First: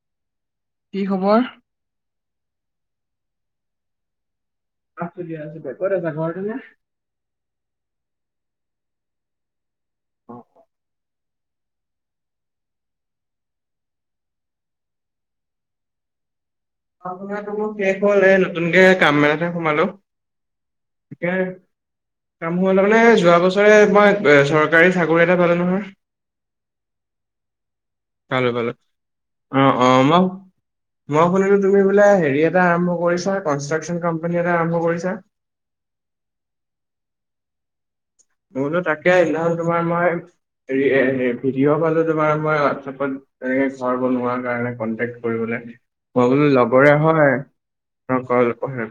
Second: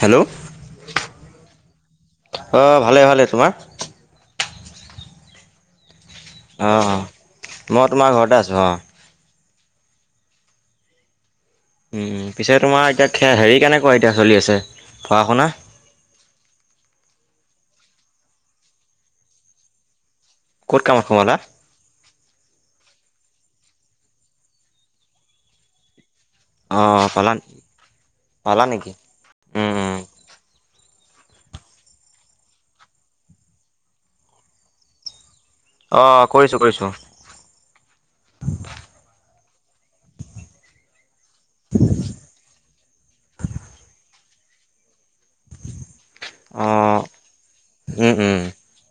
Hello. কি খবৰ। অ' ভালে-ভালে তোমাৰ। আছোঁ দিয়া, ক'ত আছা। ঘৰতে নে? অ'-অ' মই তোমাৰ ঘৰতে আছোঁ অ। অ'। উম, পিছে তোমাৰ এতিয়া হেৰি কেনেকুৱা এতিয়া চলি আছে পঢ়া শুনা। পঢ়া শুনাটো মোৰ শেষ হ'ল এই নতুনকে কাম এটাতহে সোমালো। ক'ত কামত [unintelligible] সোমালা কাম সোমালোঁ মানে যোৱা বছৰে মই চৰকাৰী চাকৰি এটা পালো নহয়। অ' পালান পালোঁ - পালোঁ, অ'-অ' মই মই শুনিলো তুমি বোলে হেৰি এটা আৰম্ভ কৰিছা কনষ্ট্ৰাকচন কম্পানী এটা আৰম্ভ কৰিছা। অ' কৰিছোঁ-কৰিছো। মই বুলো তাকে সেইদিনাখন তোমাৰ মই হেৰি এ ভিডিঅ' পালো তোমাৰ মই হোৱাটছএপত। তেনেকে ঘৰ বনোৱা। কাৰণে কণ্টেক্ট কৰিব, মই বোলো অঁ লগৰে উম উম হয়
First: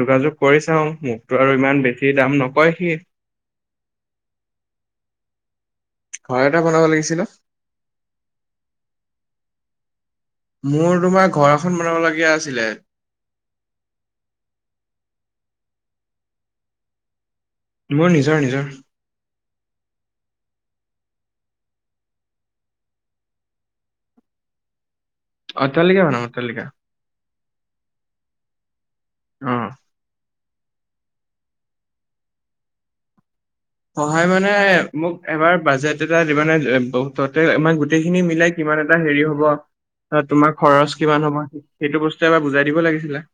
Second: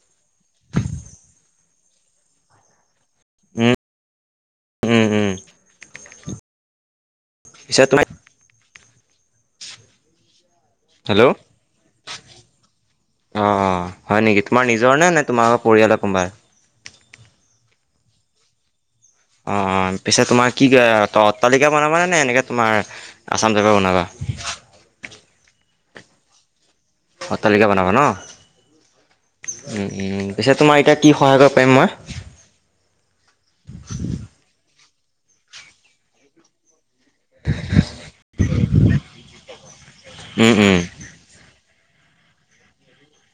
যোগাযোগ কৰি চাও মোকতো আৰু ইমান বেছি দাম নকয় সি। উম্ ঘৰ এটা বনাব লাগিছিল অ'। পিছে তোমাৰ মোৰ তোমাৰ ঘৰ এখন বনাবলগীয়া আছিলে। অ'-অ' হয় নেকি তোমাৰ নিজৰ নে-নে তোমালোকৰ পৰিয়ালৰ কোনবা। মোৰ নিজৰ- নিজৰ। অ'- অ' পিছে তোমাৰ কি ত অট্টালিকা বনাবানে নে এনেকে তোমাৰ আচাম টাইপৰ বনাবা। অট্টালিকা বনাম অট্টালিকা। অট্টালিকা বনাবা ন, অ উম্-উম্। পিছে তোমাৰ এতিয়া কি সহায় কৰিব পাৰিম মই। সহায় মানে মোক এবাৰ বাজেট এটা দিবানে বহু ততে আমাৰ গোটেই খিনি মিলাই কিমান এটা হেৰি হ'ব উম তোমাৰ উম খৰচ কিমান হ'ব সেইটো বস্তুৱে এবাৰ বুজাই দিব লাগিছিলে।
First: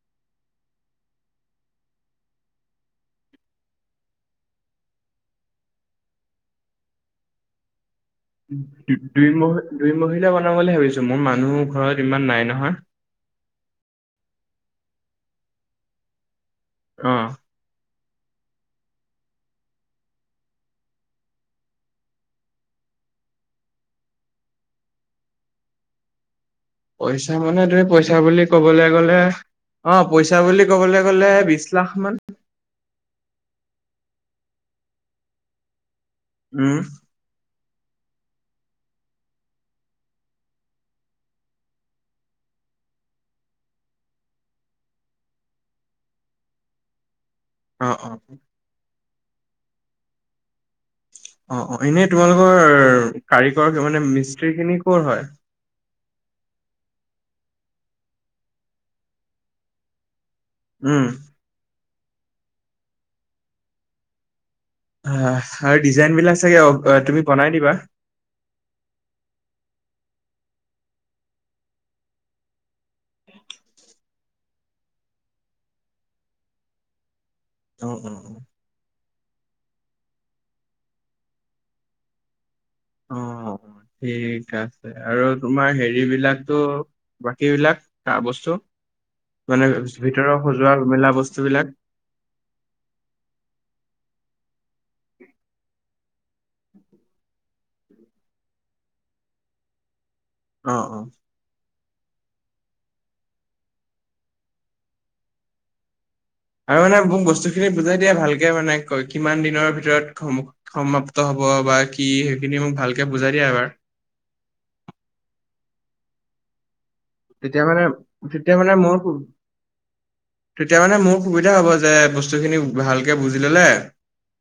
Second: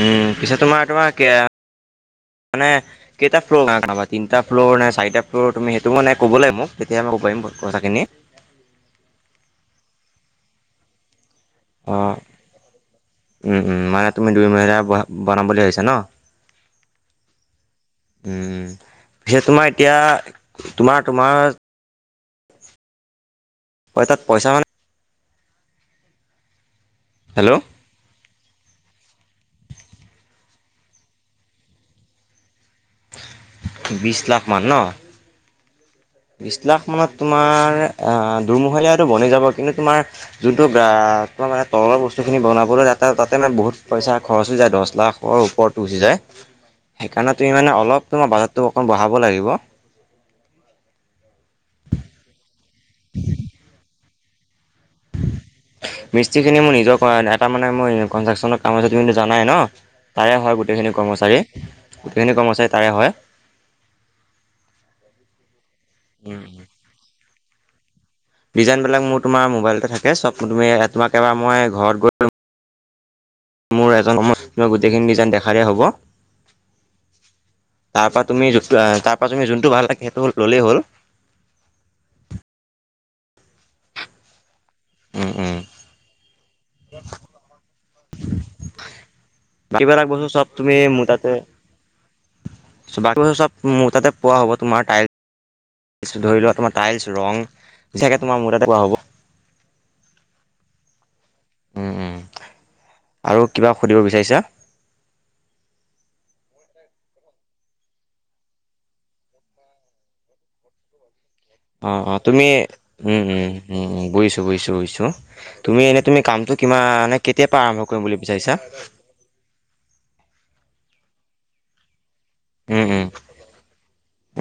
উম, পিছে তোমাৰ একেবাৰে কে মানে কেইটা ফ্ল'ৰ বনাবা, তিনিটা ফ্ল'ৰ নে চাৰিটা ফ্ল'ৰ তুমি সেইটো মানে ক'ব লাগিব মোক তেতিয়া ক'ব পাৰিম পইচাখিনি। দুই- দুই মহ মহলা বনাওঁ বুলি ভাবিছো, মোৰ মা অ' উম- উম মানে তুমি দুই মহিলা বনা বনাম বুলি ভাবিছা ন। অ'। উম, পিছে তোমাৰ এতিয়া তোমাৰ-তোমাৰ হয়ই তাত পইচা মানে পইচা হেল্ল' মানে তুমি পইচা বুলি- ক'বলৈ গ'লে অ পইচা বুলি ক'বলৈ গ'লে বিশ লাখ মান বিশছ লাখমান ন। বিশ উম লাখ মানত তোমাৰ দমহলীয়াটো বনি যাব কিন্তু তুমাৰ যোনটো তোমাৰ মানে তলৰ বস্তু খিনি বনাব তাতে মানে বহুত পইচা খৰচ হৈ যায় দহ লাখৰ ওপৰতো গুচি যায়। [inaudible] সেইকাৰণে তুমি মানে অ অ অলপ তোমাৰ বাজেট টো অকণমান বঢ়াব লাগিব। অ অ এনেই তোমালোকৰ কাৰিকৰ মানে মিস্ত্ৰী খিনি কৰ হয়। মিস্ত্ৰীখিনি মোৰ নিজৰ এটা মানে মোৰ কন্ৰাকচনৰ কাম তুম জানাই ন। তাৰে হয় গোটেইখিনি উম কৰ্মচাৰী গোটেইখিনি কৰ্মচাৰী তাৰে হয়। অ আৰু ডিজাইন বিলাক চাগে অ তুমি বনাই দিবা। ডিজাইনবিলাক মোৰ তোমাৰ মোবাইলতে থাকে চব তুমি তোমাকেবাৰ মই ঘৰত গৈ মোৰ এজন সময় মই গোটেইখিনি ডিজাইন দেখাই দিয়া হব। অ তাৰ অ পৰা তুমি ত তুমি যোনটো ভাল লাকে সেইটো হ'ল ল'লেই হ'ল। অ ঠিক আছে আৰু উম, উম। তোমাৰ হেৰি বিলাক ত' বাকী বিলাক বস্তু। মানে বাকীবিলাক বস্তু ভিতৰৰত চব সজোৱা মেলা বস্তুবিলাক ব চব মোৰ তাতে পোৱা হ'ব তোমাৰ টাইল চ ধৰি লোৱা তোমাৰ টাইলছ ৰং যেনোকৈ তোমাৰ মোৰ ততে কোৱা হ'ব। অ অ। আৰু কিবা সুধিব বিচাৰিছা? আৰু মানে মোক বস্তুখিনি বুজাই দিয়া ভালকে মানে কয় কিমান দিনৰ ভিতৰত হব বা অ কি অ তুমি সেইখিনি মোক ভালকে উম বুজাই দিয়া উম এবাৰ উম বুজিছো বুজিছো বুজিছো। তুমি এনেই তুমি কামটো কিমান? তেতিয়া মানে তেতিয়া মানে মোৰ তেতিয়া মানে মোৰ সুবিধা হ'ব যে বস্তু খিনি উম উম ভালকে বুজি ললে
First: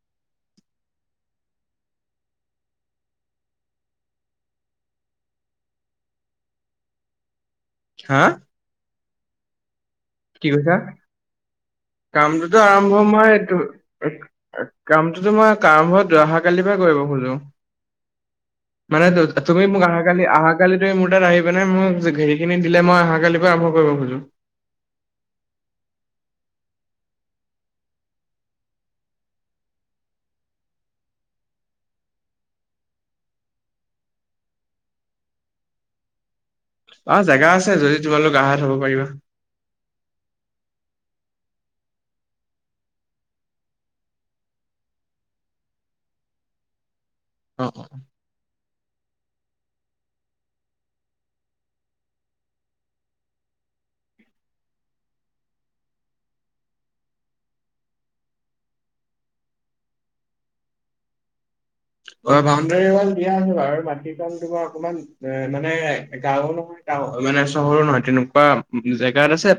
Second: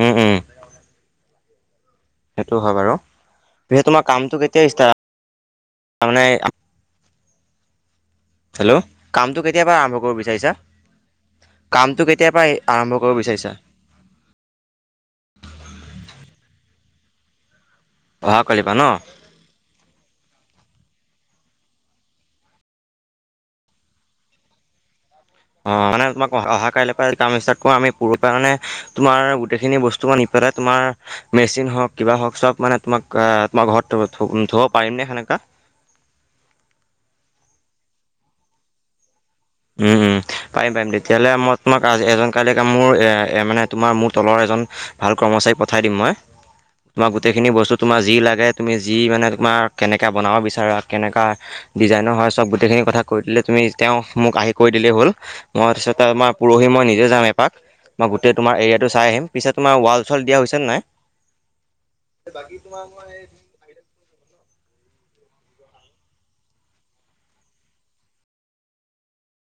উম উম সেইটো হয় বাৰু পিচে তোমাৰ কামটো কেতিয়া ষ্টাৰ তাৰ মানে হা হেল্ল' কামটো কেতিয়াবা আৰম্ভ কৰিব বিচাৰিছা? কি কৈছা কামটো কেতিয়াৰ পৰা কামটোতো আৰম্ভ কৰিব মই বিচাৰিছা এইটো কামটোতো মই আৰম্ভ অহাকালি কৰিব খোজো অহা কালিৰ পৰা ন মানে তুমি মোক অহাকালি অহা কালি এই মোৰ তাত আহি প নাই মোক হেৰিখিনি দিলে মই অহাকালিৰ পৰা আৰম্ভ কৰিব খোজো। অ মানে তোমাক অহা কাইলৰ কাম ষ্টাৰ্ট কৰো আমি প পৰা মানে তোমাৰ গোটেইখিনি বস্তু মান তোমাৰ মেচিন হওক কিবা হওক চব মানে তোমাক তোমাৰ ঘৰত ধুব পাৰিম নে সেনেকা। অ জেগা আছে যদি তোমালোক আহাত হব পাৰিবা। উম উম। পাৰি পাৰিম তেতিয়াহ'লে মই তোমাক এজন কালি ক মোৰ এ মানে তোমাৰ মোৰ তলৰ এজন ভাল কৰ্ম মচাৰী পঠাই দিম মই। [inaudible] তোম গোটেইখিনি বস্ত অ অ তোমাৰ যি লাগে তুমি যি মানে তোমাৰ কেনেকে বনাব বিচাৰা কেনেকুৱা ডিজাইনৰ হয় চব গোটেইখিনি কথা কৈ দিলে তুমি তেওঁ মোক আহি কৈ দিলেই হ'ল মই তিছত আমাৰ পৰহি মই নিজে যাম এপাক। মই গোটেই তোমাৰ এৰিয়াটো চাই আহিম পিচে তোমাৰ ৱাল চোৱাল দিয়া হৈছে নে নাই। অ বাউণ্ডাৰী ৱাল দিয়া আছে বাৰু মাটি কাল তোমাৰ অকমান এ মানে গাঁও নহয় মানে চহৰো নহয় তেনেকুৱা জেগাত আছে।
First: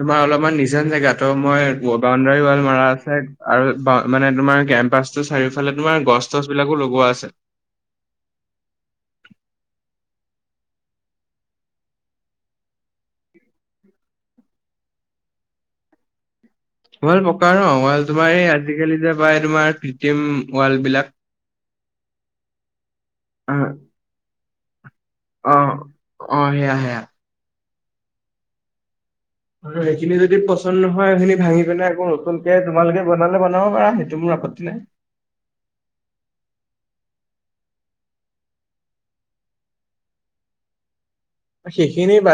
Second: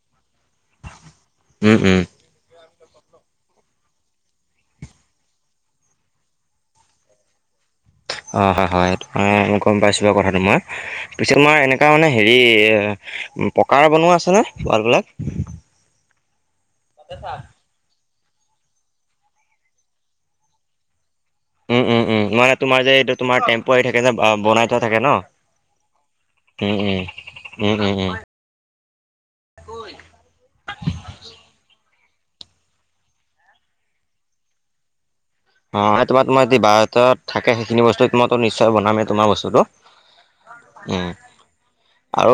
তোমাৰ অলপমান নিজন জেগা তো মই উম উম বাউণ্ডাৰী ৱাল মাৰা আৰু বা মানে তোমাৰ কেম্পাচ ৰ চাৰিওফালে তোমাৰ গছ তছ বিলাকো লগোৱা আছে অ হয় হয় মই গম পাইছো কথাটো মই পিছত মই এনেকুৱা মানে হেৰি পকাৰ বনোৱা আছেনে পোৱাল বলাক [unintelligible] [unintelligible] াল পকা ন ৱ তোমাৰ এই আজিকালি যে পায় তোমাৰ পিটিম ৱাল বিলাক উম উম উম মানে তোমাৰ যে এইটো তোমাৰ টেম্প থাকে যে বনাই থাকে ন অ অ উম সেয়া সেয়া উম উম উম উম আৰু সেইখিনি যদি পচন্দ নহয় সেইখিনি ভাঙি পিনে নতুনকে তোমালোকে বনালে বনাব পাৰা সেইটো মোৰ আপত্তি নাই অ তোমাৰ তোমাৰ যদি বাহৰত থাকে সেইখিনি বস্তু তোমো নিশ্চয় বনামেই তোমাৰ বস্তুটো উম সেইখিনি আৰু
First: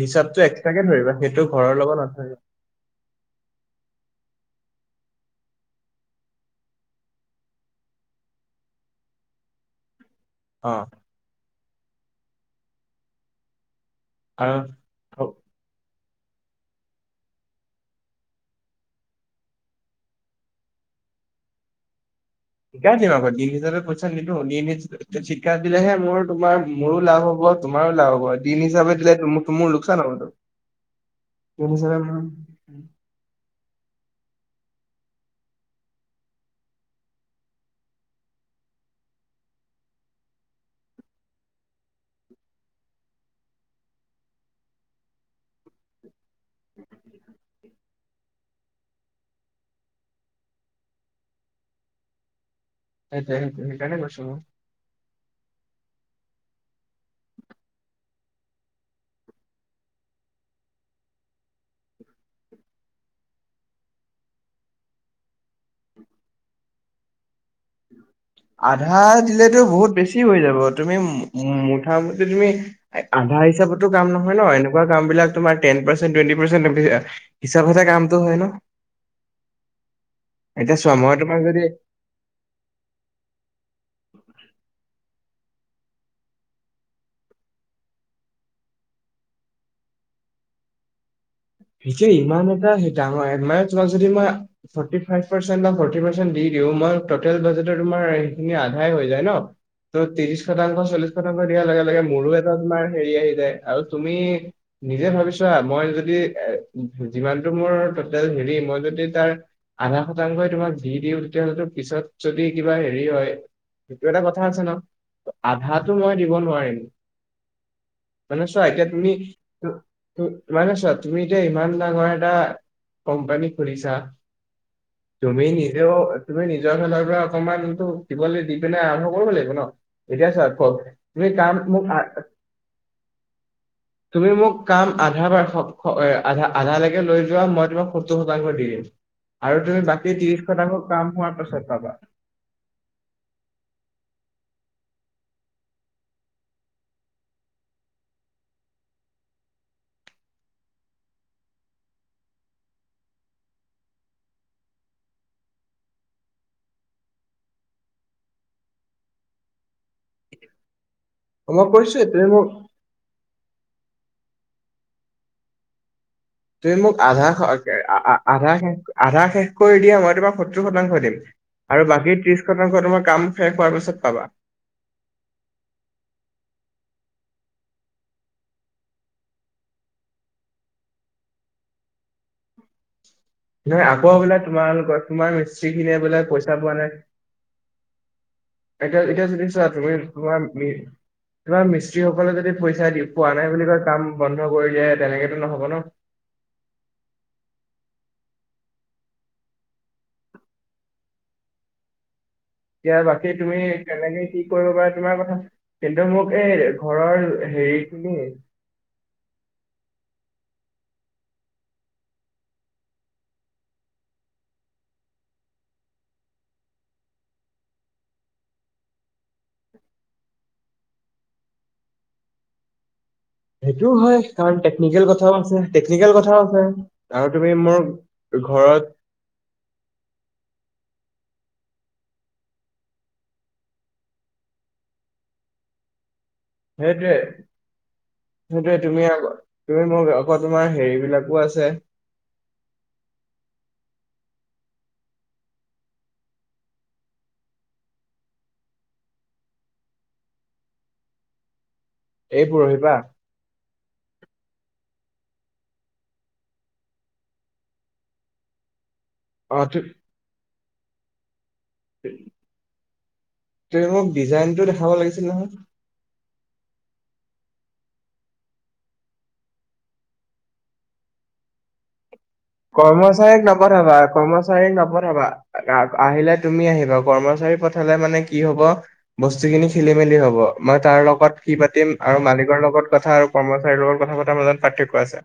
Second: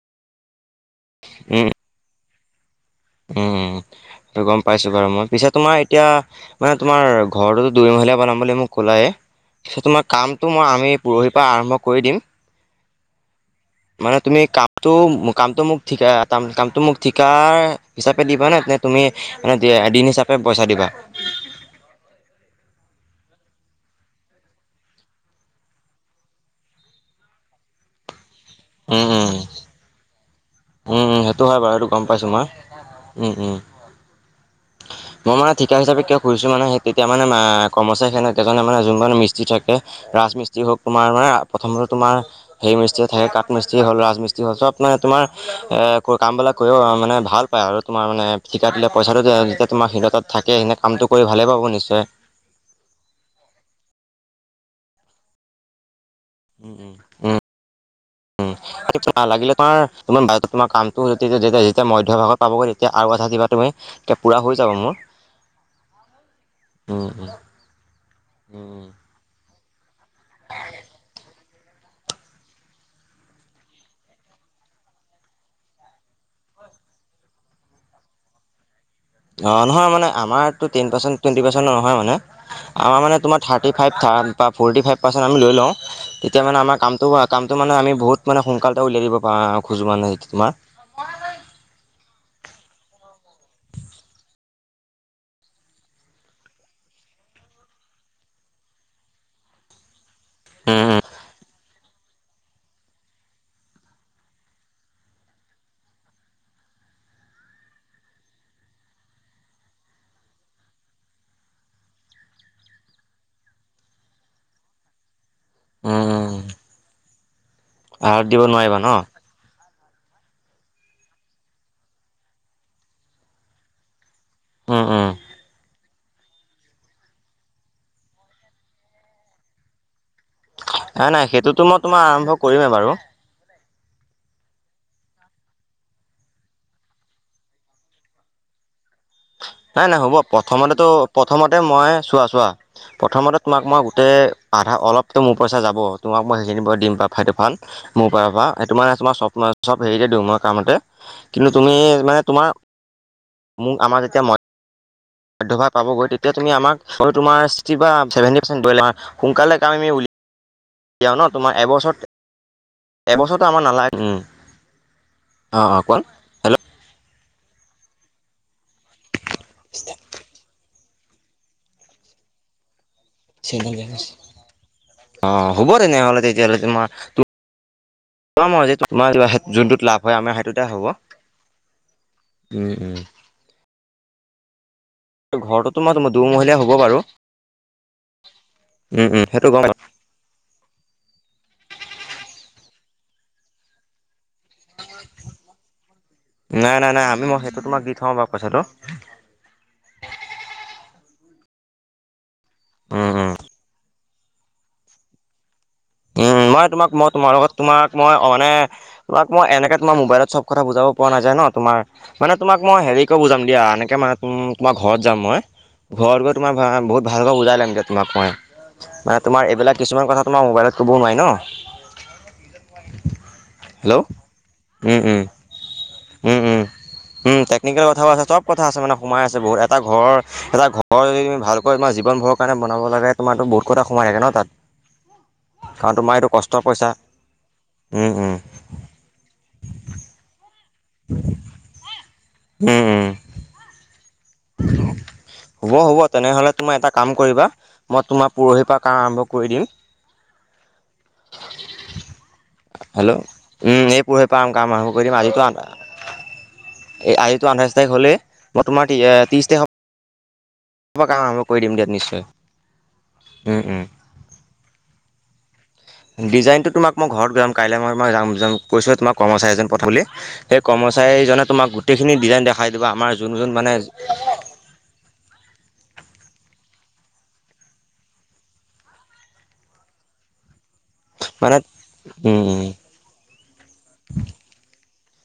হিচাপটো এক্সট্ৰাকে ধৰিবা সেইটো উম, ঘৰৰ লগত নধৰিব উম গম পাইছো বাৰু মই পিছে তোমাৰ এতিয়া মানে তোমাৰ ঘৰটোোতো দুৰি ম ঘলীয়া বনাব মোক ক'লায়ে তিছ তোমাক কামটো মই অ আমি পৰহিৰ পৰা আৰম্ভ কৰি দিম মানে তুমি আৰু কামটো হ- কামটো মোক ঠিকা কামটো মোক ঠিকা হিচাপে দিবা নে নে তুমি মানে দিন হিচাপে পইচা দিবা শিকাই দিম আকৌ দিন হিচাপে পইচা নিদিো দিনিাপ শিকাই দিলেহে মোৰ তোমাৰ মোৰো লাভ হ'ব অ তমাৰওা হব দিন হিচাপে দিলে ত মোৰ লোকচান হ'লতো উমম সেইটো হয় বাৰু সেইটো গম পাইছো মই উম উম [unintelligible] মই মানে ঠিকা হিচাপে কিয়ুজছো মানেেই তেতিয়া মানে কৰ্মচাৰী সেনক এজনে মানে যোন ম মস্ত্ৰী থাকে ৰাজমিস্ত্ৰী হওক তোমাৰ মান প্ৰথমোমাৰ হেৰি মি্ত্ৰীয়ে থাকে কঠমিস্ত্ৰী হ'ল ৰাজমিস্ৰী হ'ল চব আপোনে তোমাৰ এ কামবিলাক কৰিও মানে ভাল পায় আৰু তোমাৰ মানে ঠিকা দিলে পইচাটো যেতিয়া তোমাৰ হিৰতাত থাকে সেনে কামটো কৰি ভালেই পাব নিশ্চয় সেইট স সেইকাৰনেে কৈছো উম উম উম উম লাগিলে তোমাৰ তোাৰ ব তোমাৰ কামটো যেতিয়া মধ্য় ভাগত পাবগৈ তেতিয়া আৰু কথা কিবা তুমি এতিয়া পূৰা হৈ যাব মোৰ [unintelligible] উম উম উম আধা দিলেতো বহুত বেছি হৈ যাব তুমি মুঠামি তুমি আধা হিচাপতো কাম নহয় ন এনেকা কাম বিলাক তোমাৰ টেন পাৰ্চ হিচাপ কচ কামটো হয় ন অ নহয় মানে আমাৰো এতিয়া টেন চোৱা মই তোমাক পাৰ্চুৱেটি যদি পাৰ্চন্ ন নহয় মানে আমাৰ মানোৰাৰভ ফ লৈ লওঁ তেতিয়া মানে আমাৰ কাম কামটো মানে আমি বহুত মানে সোনকাল উলিয় দিবা খোজো মানে োম [unintelligible] ই এ মই টেল বাজেট তোমাৰ সেইখিনি আধাই হৈ যায় ন ত তিিশটা চলিশটা দিয়া লাগ লাগে মোৰো এটা তোমাৰ হেৰি আহি যায় আৰু তুমি নিজে ভাবিছা মই যদি এ যিমানতটো মোৰ টেল হেৰি মই যদি তাৰ আধা শতাংশই তোমাক যি দিওঁ তেতিয়াহ'লেতো পিছত যদি কিবা হেৰি হয় সেইটো এটা কথা আছে ন আধাো মই দিব নোৱাৰিম আৰত দিব মানছ নোৱাৰিবা আহকিয় ন তমি [unintelligible] [unintelligible] মানে চ তুমি যে ইমান ডাঙৰ এটা কোম্পানী খুলিছা উম উম তমি ন এ তুমি নিজৰ ফালৰ পৰা অকমানটো দিবলে দি পিনে আৰম্ভ কৰিব লাগিব ন এতিয়া চা কত নাই নাই মো কাম সেইটোতো মই মো আ তোমাৰ আৰম্ভ কৰিমেই বাৰু তুমি মোক কাম আধা বাৰ্ষক ক এ আধা আধালৈকে লৈ যোৱা মই তোমাক সত্তৰ শতাংশ দি দিম আৰু তুমি নাই নাই বাকী হ'ব ত্ৰিশ শতাংশ প্ৰথমতেতো কাম হোৱাৰ প্ৰথমতে পাছত মই পাবা চোৱা চোৱা প্ৰথমতে তোমাক মই গোটেই আধা অলপ ত মোৰ পইচা যাব তোমাক মই সেইখিনি পা দিম ফাইট এফান মোৰ পা পাআ এই তোমাৰ তোমাৰ চব চব হেৰি দিওঁ মই কামতে কিন্তু তুমি মানে তোমাৰ মোক আমাৰ যেতিয়াই মাত মাধ্যবা পাবগৈ তেতিয়া তুমি আমাক অ তোমাৰ ছিক্সটি বা ছেভেণ্টি পাৰ্চেণ্ট বইলা সোনকালে কাম আমি উলিয়ওঁ দিয়া ন তোমাৰ মই কৈছোৱে এবছৰত তুমি মোক এবছ ত আমাৰ নালাগে উম অ অ কোন তুমি মোক আধা অকে আ আ আধা শেষ আধা শেষ কৰি দিয়া মই তোমাৰ সত্তৰ শতাংশ দিম আৰু বাকী ত্ৰিশ শতাংশ তোমাক [unintelligible] অ হ'ব তেনেহ'লে তেতিয়াহলে তোমাৰ পাম আও তোমাৰ যোনটোত লাভ হয় আমাৰ সেইটোতে হ'ব উম-উম হয় আকৌ বোলে তোমালোকৰ তোমাৰ ঘৰতো মিস্ত্ৰী তোমাৰ খিনিয়ে বোলে দুমহলীয়া পইচা হ'ব পোৱা বাৰু নাই এতিয়া উম উম এতিয়া যদি সেইটো গম চোৱা তুমি তোমাৰ মি তোমাৰ মিস্ত্ৰী সকলে যদি পইচা দি পোৱা নাই বুলি কয় কাম বন্ধ কৰি দিয়ে তেনেকেতো নহব ন নাই নাই নাই আমি মই সেইটো তোমাক দি থম বাও পইছাটো এতিয়া উম উম বাকী তুমি কেনেকে কি কৰিব পাৰা তোমাৰ কথা কিন্তু উ মোক এই মই তোমাক মই ঘৰৰ তোমাৰ লগত হেৰি তোমাক মই খিনি মানে তোমাক মই এনেকে তোমাৰ মোবাইলত চব কথা বুজাব পৰা নাযায় ন তোমাৰ মানে তোমাক মই হেৰি কৰি বুজাম দিয়া এনেকে মানে তোমাৰ ঘৰত যাম মই ঘৰত গৈ তোমাৰ বহুত ভালকৈ বুজাই লমগে তোমাক মই মানে তোমাৰ এইবিলাক কিছুমান কথা তোমাৰ মোবাইলত ক'বও নোৱাৰি ন সেইটোও হয় কাৰণ টেকনিকেল কথাও আছে টেকনিকেল কথাও উম-উম আছে আৰু উম তুমি মোৰ টেকনিকেল কথাও আছে চব কথা আছে ঘৰত মানে সোমাই আছে বহুত এটা ঘৰৰ এটা ঘৰ ঘৰ যদি তুমি ভালকৈ তোমাৰ জীৱন ভৰ কাৰণে বনাব লাগে তোমাৰো বহুত কথা সোমাই থাকে ন তাত কাৰণ তোমাৰ এইটো কষ্ট পইচা সেইটোৱে উম উম সেইটোৱে তুমি আক তুমি মোক আকৌ তোমাৰ সেৰিবিলাকো আছে উম-উম [unintelligible] হ'ব হ'ব তেনেহলে তোমাৰ এটা কাম কৰিবা মই তোমাৰ পৰহিৰ পৰা কাম আৰম্ভ কৰি দিম [inaudible] এই পৰহি পা হেল্ল' উম এই পোৰহি পা কাম আৰম্ভ কৰি দিম আজিতো আট এই আজিটো আঠাইছ্ তাৰিখ হ'লেই মই তোমাৰ অ আঠি ব কা উম উম তুমি মোক ডিজাইনটো দেখাব লাগিছিল নহয় ডিজাইনটো তোমাক মই ঘৰত যাম কাইলৈ মই মই যাম যাম কৈছিলোৱে তোমাক কৰ্মচাৰী এজন পঠা বুলি সেই কৰ্মচাৰী এইজনে তোমাক গোটেইখিনি ডিজাইন দেখাই দিব আমাৰ যোন কৰ্মচাৰীক যোন মানে নপঠাবা কৰ্মচাৰীক নপঠাবা আহিলে তুমি আহিবা কৰ্মচাৰী পঠালে মানে কি হব বস্তু খিনি খেলি মেলি হব মই তাৰ লগত মানে কি পাতিম আৰু উম মালিকৰ উম লগত কথা আৰু কৰ্মচাৰীৰ লগত কথা পাতা বেলেগ পাৰ্থক্য আছে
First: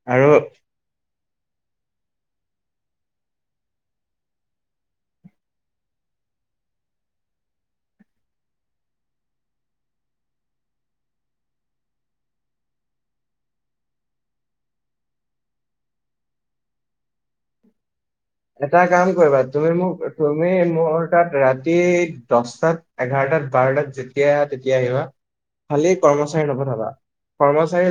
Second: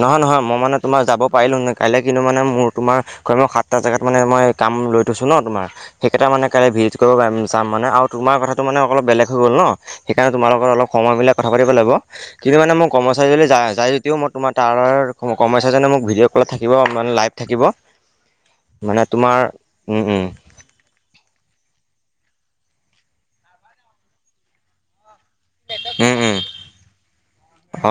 নহয় আৰু নহয় মই মানে তোমাৰ যাব পাৰিলোহেন কাইলে কিন্তু মানে মোৰ তোমাৰ ক্ৰমে সাতটা জাগাত মানে মই কাম লৈ থৈছো ন তোমাৰ সেইকেই হেটুকাণে কাই বিউতিকৰৰ কাম যাম মানে আৰু তোমাৰ কথাটো মান অলপ বেলেগ হৈ গল ন সেইকাৰণে তোমাৰ লগত অলপ সময় বিলাক কথা পাতি লাগিব কিন্তু মানে মোৰ কৰ্মচাৰী যদি যায় যায় যদিও ম তোমাৰ তাৰ কৰ্মচাৰী জনে মোক ভিডিঅ' কলত থাকিব মানে লাইভ থাকিব এটা মানে কাম তোমাৰ কৰিবা তুমি মোক উম উম তুমি মোৰ তাত ৰাতি গোট দহটাত এঘাৰটাত বাৰটাত যেতিয়া আহ তেতিয়া আহিবা খালি কৰ্মচাৰী নপঠাবা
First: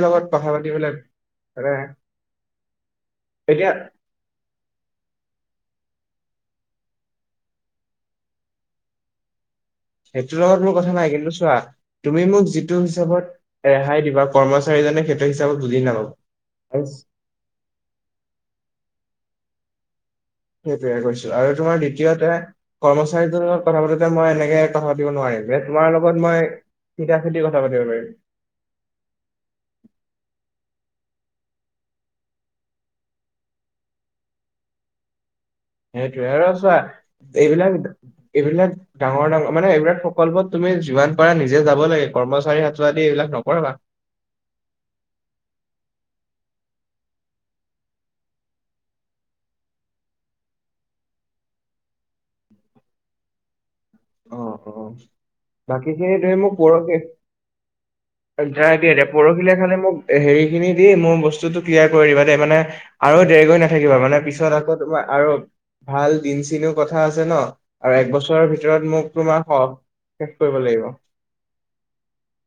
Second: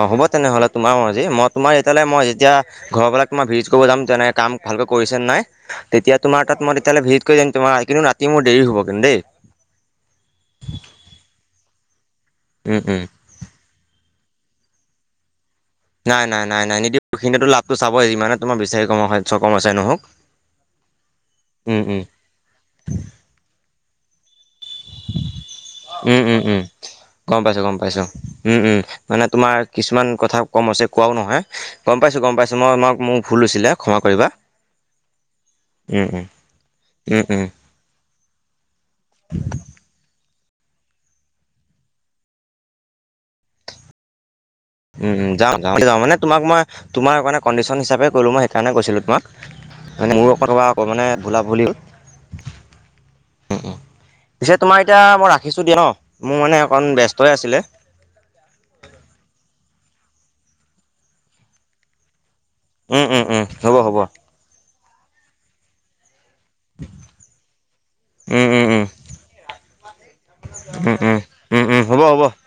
অ হ'ব লগত কথা তেনেহ'লে পাতিবলৈ তোমাৰজি মই মানে তোমাৰ এতিয়ালৈ মই যেতিয়া ঘৰৰাক তোমাৰ ভিট এতিয়া কৰিব যাম তেনে কাম ভাল কৰি নাই তেতিয়া তোমাৰ তাত মই তেতিয়লে ভিজিট কৰি দি তোমাৰ কিন্তু ৰাতি মোৰ দেৰি হ'ব কিন্তু দেই সেইটোৰ লগত মোৰ কথা নাই কিন্তু চোৱা তুমি মোক যিটো উম, উম, হিচাপত ৰেহাই দিবা কৰ্মচাৰীজনে সেইটো হিচাপত বুজি নাপাব নাই নাই নাই নাই আৰু নিদিওখিনিতো লাভটোো চাবই ইমানে তোমাৰ বিচাৰি ক কমচছে নহওক স কৰিো আৰু তোমাৰ উম, উম, দ্বিতীয়তে কৰ্মচাৰীটো কথা পাতোতে মই এনেকে কথা পাতিব নোৱাৰিম যে তোমাৰ উম লগত উম মই উম চিধা গম চিধি পাইছো কথা গম পাতিব পাইছো পাৰিম উম উম মানে তোমাৰ কিছুমান কথা কম আছে কোৱাও নহয় গম পাইছোঁ গম পাইছোঁ মই আোমাক মোক ভুল লৈছিলে ক্ষমা কৰিবা উম, উম, সেইটোয়ে আৰু আছোৱা উম, উম, এইবিলাক এইবিলাক ডাঙৰ ডাঙৰ মানে এইবিলাক প্ৰকল্পত তুমি যিমান পাৰা নিজে যাব লাগে কৰ্মচাৰী হাতোদি এইবিলাক নকবা উ যাওঁা যাওঁ মানে তোমাক মই তোমাৰ কাৰণে কণ্ডিশ্যন হিচাপে ক'লো মই সেইকাৰণে গৈছিলো তোমাক মানে মোৰ কৌ মানে বূলা ভুলিও [inaudible] [inaudible] পিছে তোমাৰ অ এতিয়া মই ৰাখিছো দিয়া ন বাকীখিনি মোৰ মানে অকণ ব্যস্তই আছিলে য দয়া পৰহিলীয়া খানে মোক হেৰি খিনি দি মই বস্তুতটো ক্লিয়াৰ কৰি দিবা মানে উম, উম, আৰু উম, দেৰি কৰিৈ হ'ব, হ'ব, নাথাকিবা মানে পিছত আকৌ তোমাৰ আৰু ভাল চ কথা আছে ন আৰু এক বছৰৰ উম, উম, ভিতৰত উম, ভিতৰত মোক তোমাৰ স শেষ কৰিব লাগিব উম, উম, উম, উম, হ'ব, হ'ব।